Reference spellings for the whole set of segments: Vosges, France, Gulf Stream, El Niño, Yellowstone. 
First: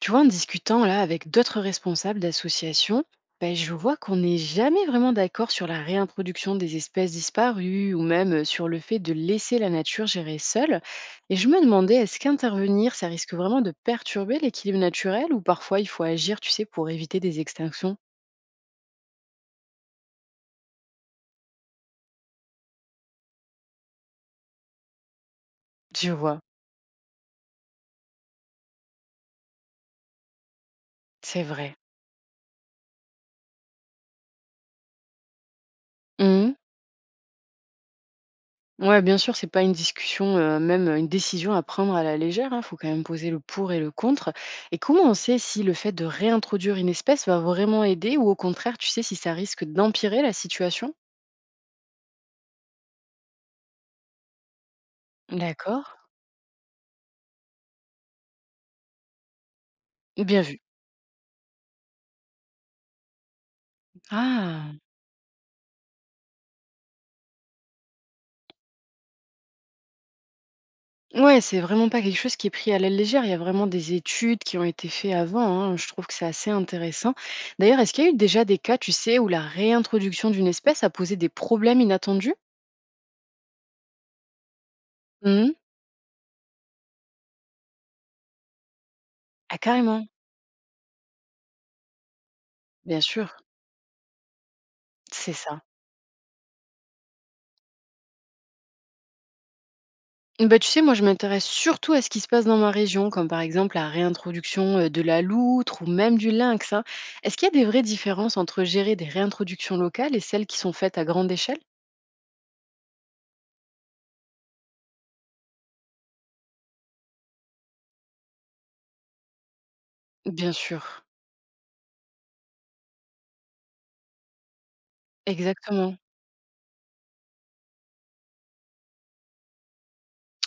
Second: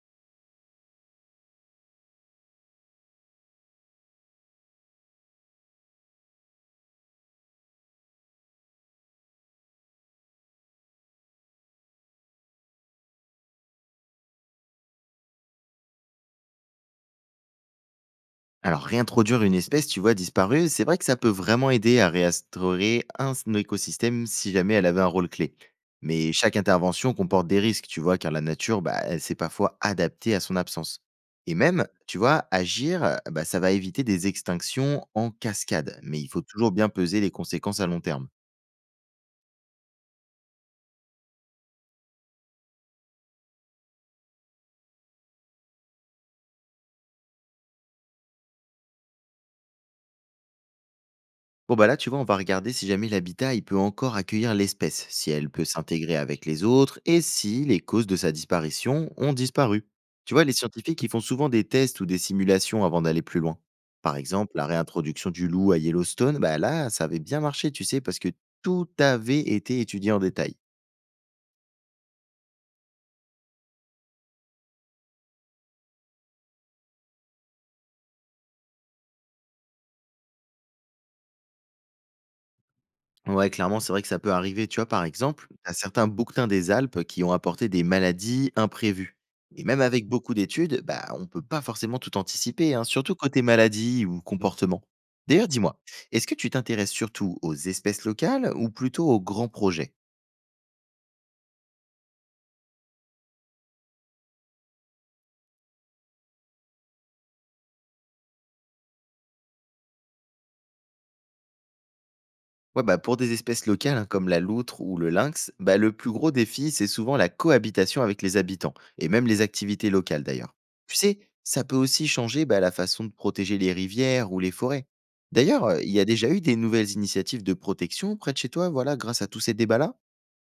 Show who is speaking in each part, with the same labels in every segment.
Speaker 1: Tu vois, en discutant là avec d'autres responsables d'associations, ben, je vois qu'on n'est jamais vraiment d'accord sur la réintroduction des espèces disparues ou même sur le fait de laisser la nature gérer seule. Et je me demandais, est-ce qu'intervenir, ça risque vraiment de perturber l'équilibre naturel ou parfois il faut agir, tu sais, pour éviter des extinctions.
Speaker 2: Alors, réintroduire une espèce, tu vois, disparue, c'est vrai que ça peut vraiment aider à réinstaurer un écosystème si jamais elle avait un rôle clé.
Speaker 1: Je
Speaker 2: Mais
Speaker 1: vois,
Speaker 2: chaque intervention comporte des risques, tu vois, car la nature, bah, elle s'est parfois adaptée à son absence.
Speaker 1: c'est
Speaker 2: Et
Speaker 1: vrai.
Speaker 2: même, tu vois, agir, bah, ça va éviter des extinctions en cascade, mais il faut
Speaker 1: Mmh.
Speaker 2: toujours bien peser les conséquences à long terme.
Speaker 1: Ouais, bien sûr, c'est pas une discussion, même, une décision à prendre à la légère. Il faut quand même poser le pour et le contre. Et comment on sait si le fait de réintroduire une espèce va vraiment aider ou au contraire, tu sais, si ça risque d'empirer la situation?
Speaker 2: Bon bah là, tu vois, on va regarder si jamais l'habitat, il peut encore accueillir l'espèce, si elle peut
Speaker 1: D'accord.
Speaker 2: s'intégrer avec les autres et si les causes de sa disparition ont disparu. Tu
Speaker 1: Bien
Speaker 2: vois, les
Speaker 1: vu.
Speaker 2: scientifiques, ils font souvent des tests ou des simulations avant d'aller plus loin. Par exemple, la
Speaker 1: Ah!
Speaker 2: réintroduction du loup à Yellowstone, bah là, ça avait bien marché, tu sais, parce que tout avait été étudié en détail.
Speaker 1: Ouais, c'est vraiment pas quelque chose qui est pris à la légère. Il y a vraiment des études qui ont été faites avant, hein. Je trouve que c'est assez intéressant. D'ailleurs, est-ce qu'il y a eu déjà des cas, tu sais, où la réintroduction d'une espèce a posé des problèmes inattendus?
Speaker 2: Ouais, clairement, c'est vrai que ça peut arriver. Tu vois, par exemple,
Speaker 1: Mmh.
Speaker 2: à certains bouquetins des Alpes qui ont apporté des maladies imprévues.
Speaker 1: Ah
Speaker 2: Et même
Speaker 1: carrément!
Speaker 2: avec beaucoup d'études, bah, on ne peut pas forcément tout anticiper, hein,
Speaker 1: Bien
Speaker 2: surtout
Speaker 1: sûr,
Speaker 2: côté maladie ou comportement.
Speaker 1: c'est
Speaker 2: D'ailleurs,
Speaker 1: ça.
Speaker 2: dis-moi, est-ce que tu t'intéresses surtout aux espèces locales ou plutôt aux grands projets?
Speaker 1: Bah, tu sais, moi, je m'intéresse surtout à ce qui se passe dans ma région, comme par exemple la réintroduction de la loutre ou même du lynx, hein. Est-ce qu'il y a des vraies différences entre gérer des réintroductions locales et celles qui sont faites à grande échelle?
Speaker 2: Ouais, bah, pour des espèces locales hein, comme la loutre ou le lynx, bah, le plus gros défi, c'est souvent la cohabitation avec les habitants, et même les activités locales
Speaker 1: Bien
Speaker 2: d'ailleurs. Tu
Speaker 1: sûr,
Speaker 2: sais, ça peut aussi changer bah, la façon de protéger les rivières ou les forêts. D'ailleurs, il
Speaker 1: exactement.
Speaker 2: y a déjà eu des nouvelles initiatives de protection près de chez toi, voilà, grâce à tous ces débats-là?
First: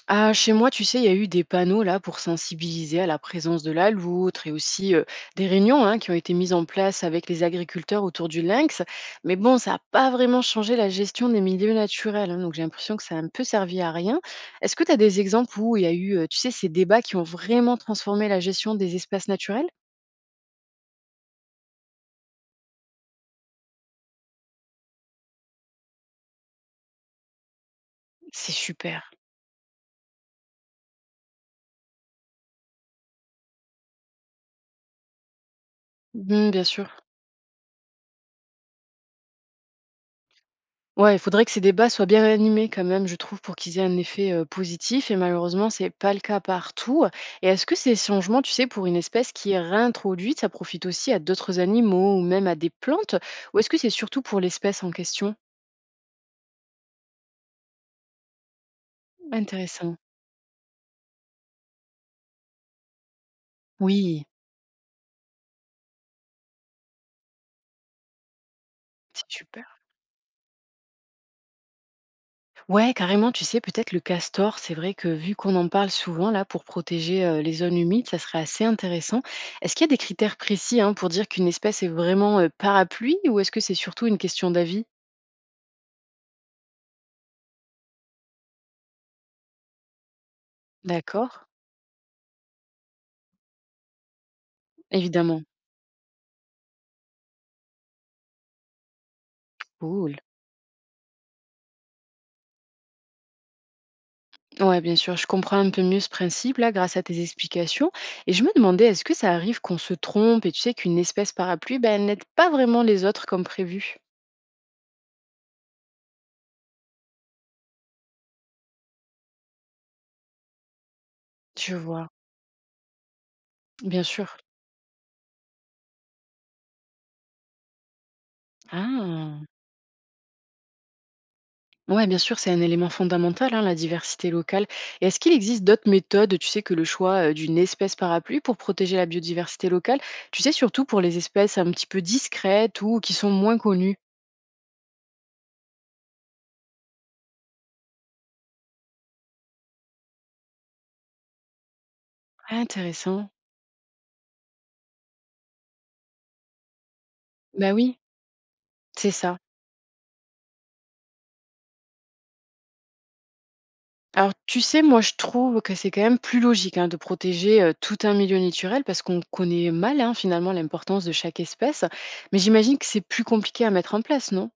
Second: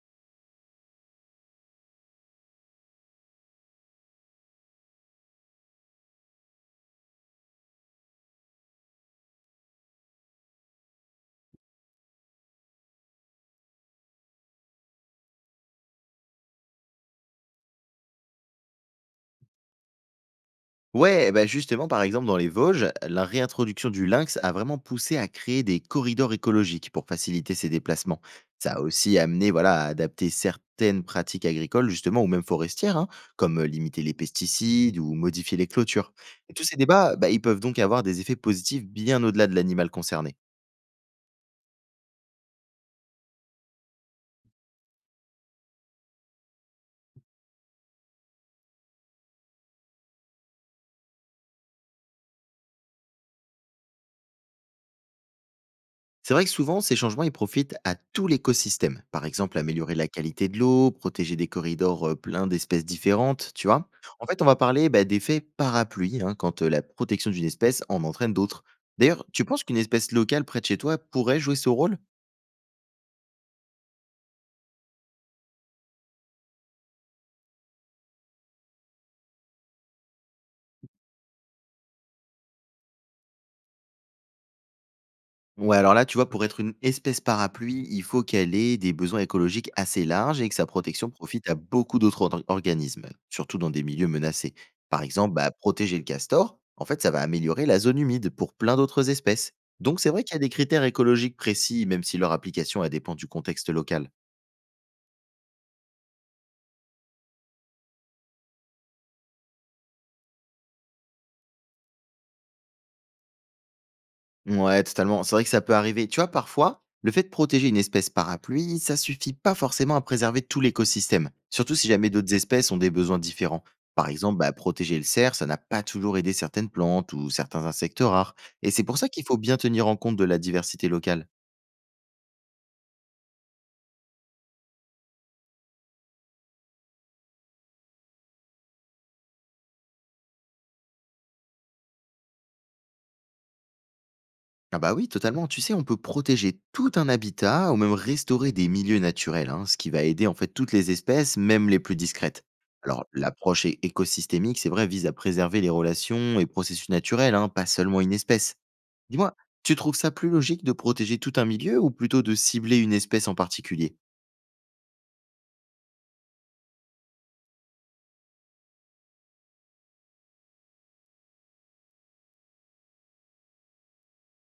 Speaker 1: Ah, chez moi, tu sais, il y a eu des panneaux là pour sensibiliser à la présence de la loutre et aussi des réunions hein, qui ont été mises en place avec les agriculteurs autour du lynx. Mais bon, ça n'a pas vraiment changé la gestion des milieux naturels, hein, donc j'ai l'impression que ça a un peu servi à rien. Est-ce que tu as des exemples où il y a eu, tu sais, ces débats qui ont vraiment transformé la gestion des espaces naturels?
Speaker 2: Ouais, bah, justement, par exemple, dans les Vosges, la réintroduction du lynx a vraiment poussé à créer des corridors écologiques pour faciliter ses déplacements.
Speaker 1: C'est
Speaker 2: Ça a
Speaker 1: super.
Speaker 2: aussi amené voilà, à adapter certaines pratiques agricoles, justement, ou même forestières, hein, comme limiter les pesticides ou modifier les clôtures.
Speaker 1: Mhm,
Speaker 2: Et
Speaker 1: bien
Speaker 2: tous ces
Speaker 1: sûr.
Speaker 2: débats, bah, ils peuvent donc avoir des effets positifs bien au-delà de l'animal concerné.
Speaker 1: Ouais, il faudrait que ces débats soient bien animés quand même, je trouve, pour qu'ils aient un effet positif. Et malheureusement, c'est pas le cas partout. Et est-ce que ces changements, tu sais, pour une espèce qui est réintroduite, ça profite aussi à d'autres animaux ou même à des plantes? Ou est-ce que c'est surtout pour l'espèce en question?
Speaker 2: C'est vrai que souvent, ces changements, ils profitent à tout l'écosystème. Par exemple, améliorer
Speaker 1: Intéressant.
Speaker 2: la qualité de l'eau, protéger des corridors pleins d'espèces différentes, tu vois.
Speaker 1: Oui,
Speaker 2: En fait, on va parler bah, d'effet parapluie, hein, quand la protection d'une espèce en entraîne d'autres. D'ailleurs,
Speaker 1: c'est
Speaker 2: tu penses qu'une
Speaker 1: super.
Speaker 2: espèce locale près de chez toi pourrait jouer ce rôle?
Speaker 1: Ouais, carrément, tu sais, peut-être le castor, c'est vrai que vu qu'on en parle souvent, là, pour protéger les zones humides, ça serait assez intéressant. Est-ce qu'il y a des critères précis hein, pour dire qu'une espèce est vraiment parapluie ou est-ce que c'est surtout une question d'avis?
Speaker 2: Ouais, alors là, tu vois, pour être une espèce parapluie, il faut qu'elle ait des besoins écologiques assez larges et que sa protection
Speaker 1: D'accord,
Speaker 2: profite à beaucoup d'autres organismes, surtout dans des milieux menacés. Par exemple,
Speaker 1: évidemment.
Speaker 2: bah, protéger le castor, en fait, ça va améliorer la zone humide pour plein d'autres espèces. Donc, c'est
Speaker 1: Cool.
Speaker 2: vrai qu'il y a des critères écologiques précis, même si leur application elle dépend du contexte local.
Speaker 1: Ouais, bien sûr, je comprends un peu mieux ce principe-là grâce à tes explications. Et je me demandais, est-ce que ça arrive qu'on se trompe et tu sais qu'une espèce parapluie, ben, elle n'aide pas vraiment les autres comme prévu?
Speaker 2: Ouais, totalement. C'est vrai que ça peut arriver. Tu vois, parfois, le fait de protéger une espèce parapluie, ça suffit pas forcément à préserver tout l'écosystème, surtout
Speaker 1: Je
Speaker 2: si jamais
Speaker 1: vois,
Speaker 2: d'autres espèces ont des besoins différents.
Speaker 1: bien
Speaker 2: Par
Speaker 1: sûr.
Speaker 2: exemple, bah, protéger le cerf, ça n'a pas toujours aidé certaines plantes ou certains insectes rares. Et c'est pour ça qu'il faut
Speaker 1: Ah,
Speaker 2: bien tenir en compte de la diversité locale.
Speaker 1: ouais, bien sûr, c'est un élément fondamental, hein, la diversité locale. Et est-ce qu'il existe d'autres méthodes, tu sais, que le choix d'une espèce parapluie pour protéger la biodiversité locale? Tu sais, surtout pour les espèces un petit peu discrètes ou qui sont moins connues.
Speaker 2: Ah bah oui, totalement. Tu sais, on peut protéger tout un habitat ou même restaurer des milieux naturels, hein, ce qui va aider en fait toutes les espèces, même les plus discrètes.
Speaker 1: Ah,
Speaker 2: Alors,
Speaker 1: intéressant.
Speaker 2: l'approche écosystémique, c'est vrai, vise à préserver les relations et processus naturels, hein, pas
Speaker 1: Bah oui,
Speaker 2: seulement une espèce.
Speaker 1: c'est
Speaker 2: Dis-moi,
Speaker 1: ça.
Speaker 2: tu trouves ça plus logique de protéger tout un milieu ou plutôt de cibler une espèce en particulier?
Speaker 1: Alors, tu sais, moi, je trouve que c'est quand même plus logique hein, de protéger tout un milieu naturel parce qu'on connaît mal hein, finalement l'importance de chaque espèce. Mais j'imagine que c'est plus compliqué à mettre en place, non?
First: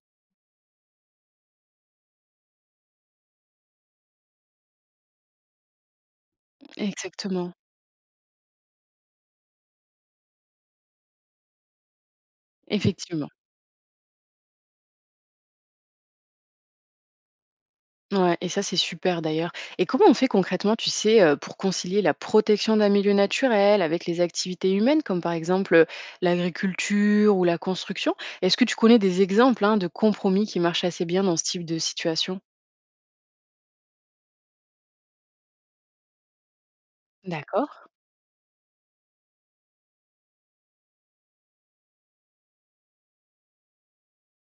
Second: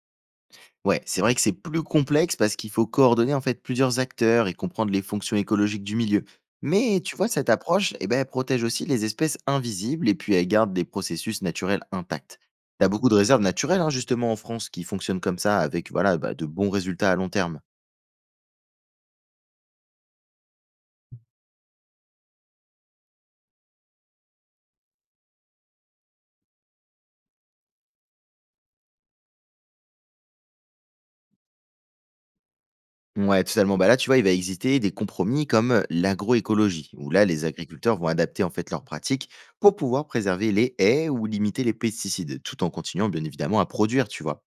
Speaker 2: Ouais, c'est vrai que c'est plus complexe parce qu'il faut coordonner en fait plusieurs acteurs et comprendre les fonctions écologiques du milieu. Mais tu vois, cette
Speaker 1: Exactement.
Speaker 2: approche, eh ben, elle protège aussi les espèces invisibles et puis elle garde des processus naturels intacts. T'as beaucoup de
Speaker 1: Effectivement.
Speaker 2: réserves naturelles hein, justement en France qui fonctionnent comme ça avec voilà bah, de bons résultats à long terme.
Speaker 1: Ouais, et ça, c'est super d'ailleurs. Et comment on fait concrètement, tu sais, pour concilier la protection d'un milieu naturel avec les activités humaines, comme par exemple l'agriculture ou la construction? Est-ce que tu connais des exemples hein, de compromis qui marchent assez bien dans ce type de situation?
Speaker 2: Ouais, totalement. Bah là, tu vois, il va exister des compromis comme l'agroécologie, où là, les
Speaker 1: D'accord.
Speaker 2: agriculteurs vont adapter en fait leurs pratiques pour pouvoir préserver les haies ou limiter les pesticides, tout en continuant bien évidemment à produire, tu vois.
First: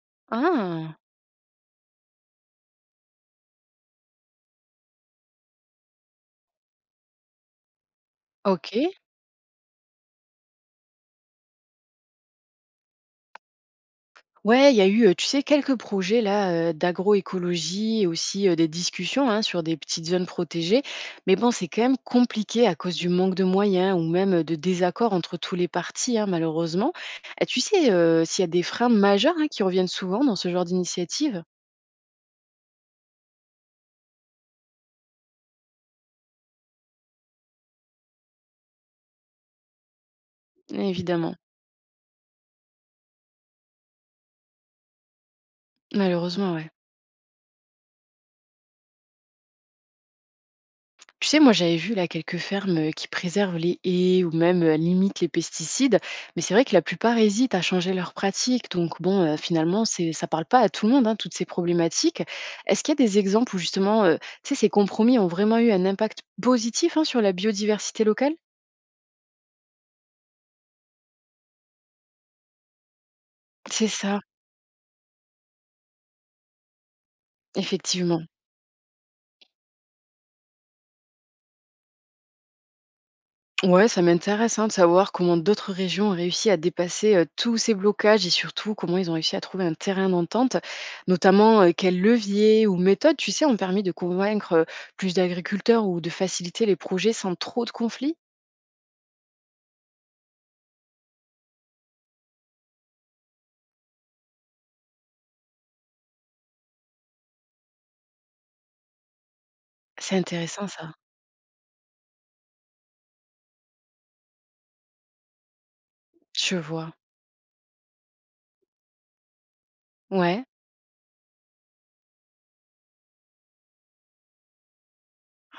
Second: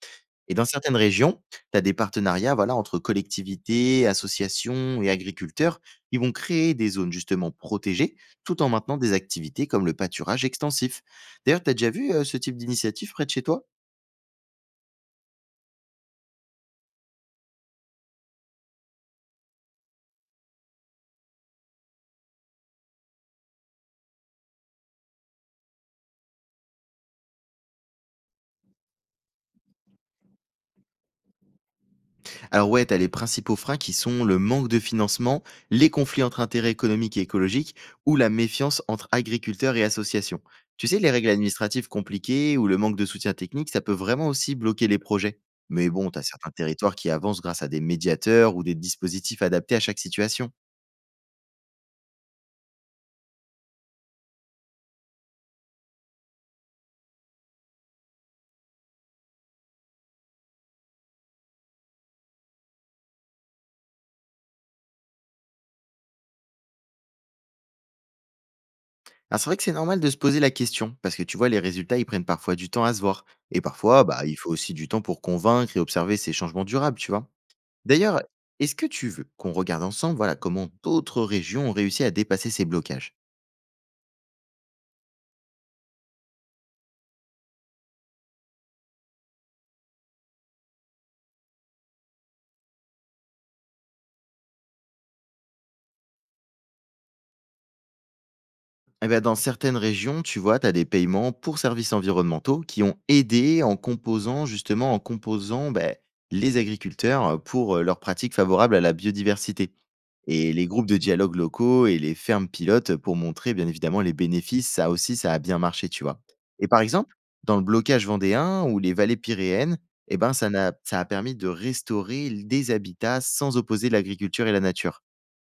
Speaker 2: Et dans certaines
Speaker 1: Ah,
Speaker 2: régions, tu as des partenariats voilà, entre collectivités, associations et agriculteurs. Ils vont créer des zones justement protégées tout en
Speaker 1: ok.
Speaker 2: maintenant des activités comme le pâturage extensif. D'ailleurs, tu as déjà vu ce type d'initiative près de chez toi?
Speaker 1: Ouais, il y a eu, tu sais, quelques projets là, d'agroécologie et aussi, des discussions, hein, sur des petites zones protégées. Mais bon, c'est quand même compliqué à cause du manque de moyens ou même, de désaccords entre tous les partis, hein, malheureusement. Et tu sais, s'il y a des freins majeurs, hein, qui reviennent souvent dans ce genre d'initiative?
Speaker 2: Alors ouais, tu les principaux freins qui sont le manque de financement, les conflits entre intérêts économiques et écologiques ou la méfiance entre agriculteurs et associations. Tu sais, les règles
Speaker 1: Évidemment,
Speaker 2: administratives compliquées ou le manque de soutien technique, ça peut vraiment aussi bloquer les projets. Mais bon, t'as certains
Speaker 1: malheureusement, ouais.
Speaker 2: territoires qui avancent grâce à des médiateurs ou des dispositifs adaptés à chaque situation.
Speaker 1: Tu sais, moi j'avais vu là quelques fermes qui préservent les haies ou même limitent les pesticides, mais c'est vrai que la plupart hésitent à changer leurs pratiques. Donc bon, finalement, c'est, ça parle pas à tout le monde, hein, toutes ces problématiques. Est-ce qu'il y a des exemples où justement, tu sais, ces compromis ont vraiment eu un impact positif hein, sur la biodiversité locale?
Speaker 2: Alors c'est vrai que c'est normal de se poser la question, parce que tu vois, les résultats, ils prennent parfois du temps à se voir. Et
Speaker 1: C'est
Speaker 2: parfois,
Speaker 1: ça,
Speaker 2: bah, il faut aussi du temps pour convaincre et observer ces changements durables, tu vois. D'ailleurs,
Speaker 1: effectivement.
Speaker 2: est-ce que tu veux qu'on regarde ensemble, voilà, comment d'autres régions ont réussi à dépasser ces blocages?
Speaker 1: Ouais, ça m'intéresse hein, de savoir comment d'autres régions ont réussi à dépasser tous ces blocages et surtout comment ils ont réussi à trouver un terrain d'entente, notamment quels leviers ou méthodes, tu sais, ont permis de convaincre plus d'agriculteurs ou de faciliter les projets sans trop de conflits.
Speaker 2: Eh ben, dans certaines régions, tu vois, tu as des paiements pour services environnementaux qui ont aidé en composant, justement, en composant ben, les agriculteurs pour leurs pratiques favorables à la biodiversité.
Speaker 1: C'est
Speaker 2: Et les
Speaker 1: intéressant
Speaker 2: groupes
Speaker 1: ça.
Speaker 2: de dialogue locaux et les fermes pilotes pour montrer, bien évidemment, les bénéfices, ça aussi, ça a bien marché, tu vois.
Speaker 1: Je
Speaker 2: Et par
Speaker 1: vois.
Speaker 2: exemple, dans le blocage vendéen ou les vallées pyréennes, eh ben,
Speaker 1: Ouais.
Speaker 2: ça, n'a- ça a permis de restaurer des habitats sans opposer l'agriculture et la nature.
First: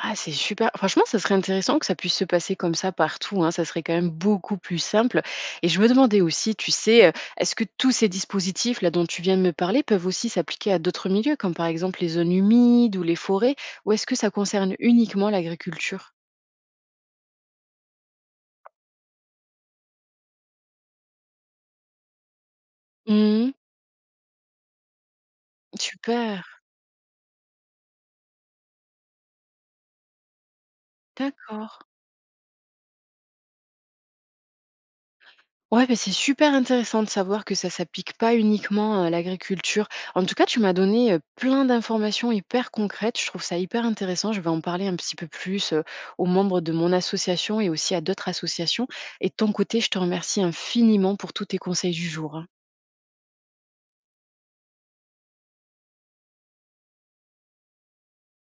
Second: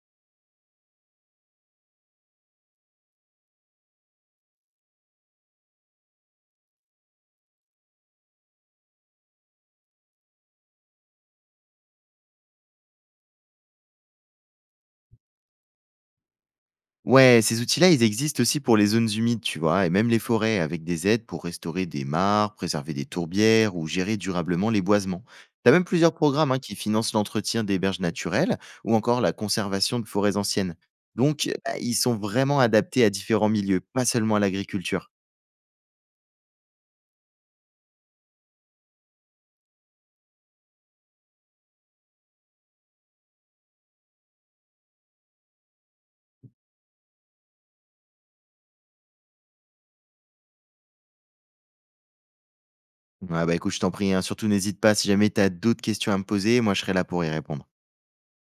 Speaker 1: Ah, c'est super. Franchement, ça serait intéressant que ça puisse se passer comme ça partout, hein. Ça serait quand même beaucoup plus simple. Et je me demandais aussi, tu sais, est-ce que tous ces dispositifs là dont tu viens de me parler peuvent aussi s'appliquer à d'autres milieux, comme par exemple les zones humides ou les forêts, ou est-ce que ça concerne uniquement l'agriculture?
Speaker 2: Ouais, ces outils-là, ils existent aussi pour les zones humides, tu vois, et même les forêts, avec des aides pour restaurer des mares, préserver des
Speaker 1: Mhm.
Speaker 2: tourbières ou gérer durablement les boisements. T'as même plusieurs
Speaker 1: Super.
Speaker 2: programmes hein, qui financent l'entretien des berges naturelles ou encore la conservation de forêts anciennes. Donc, bah,
Speaker 1: D'accord.
Speaker 2: ils sont vraiment adaptés à différents milieux, pas seulement à l'agriculture.
Speaker 1: Ouais, beh, c'est super intéressant de savoir que ça s'applique pas uniquement à l'agriculture. En tout cas, tu m'as donné plein d'informations hyper concrètes. Je trouve ça hyper intéressant. Je vais en parler un petit peu plus, aux membres de mon association et aussi à d'autres associations. Et de ton côté, je te remercie infiniment pour tous tes conseils du jour, hein.
Speaker 2: Ah bah écoute, je t'en prie, hein, surtout n'hésite pas si jamais t'as d'autres questions à me poser, moi je serai là pour y répondre.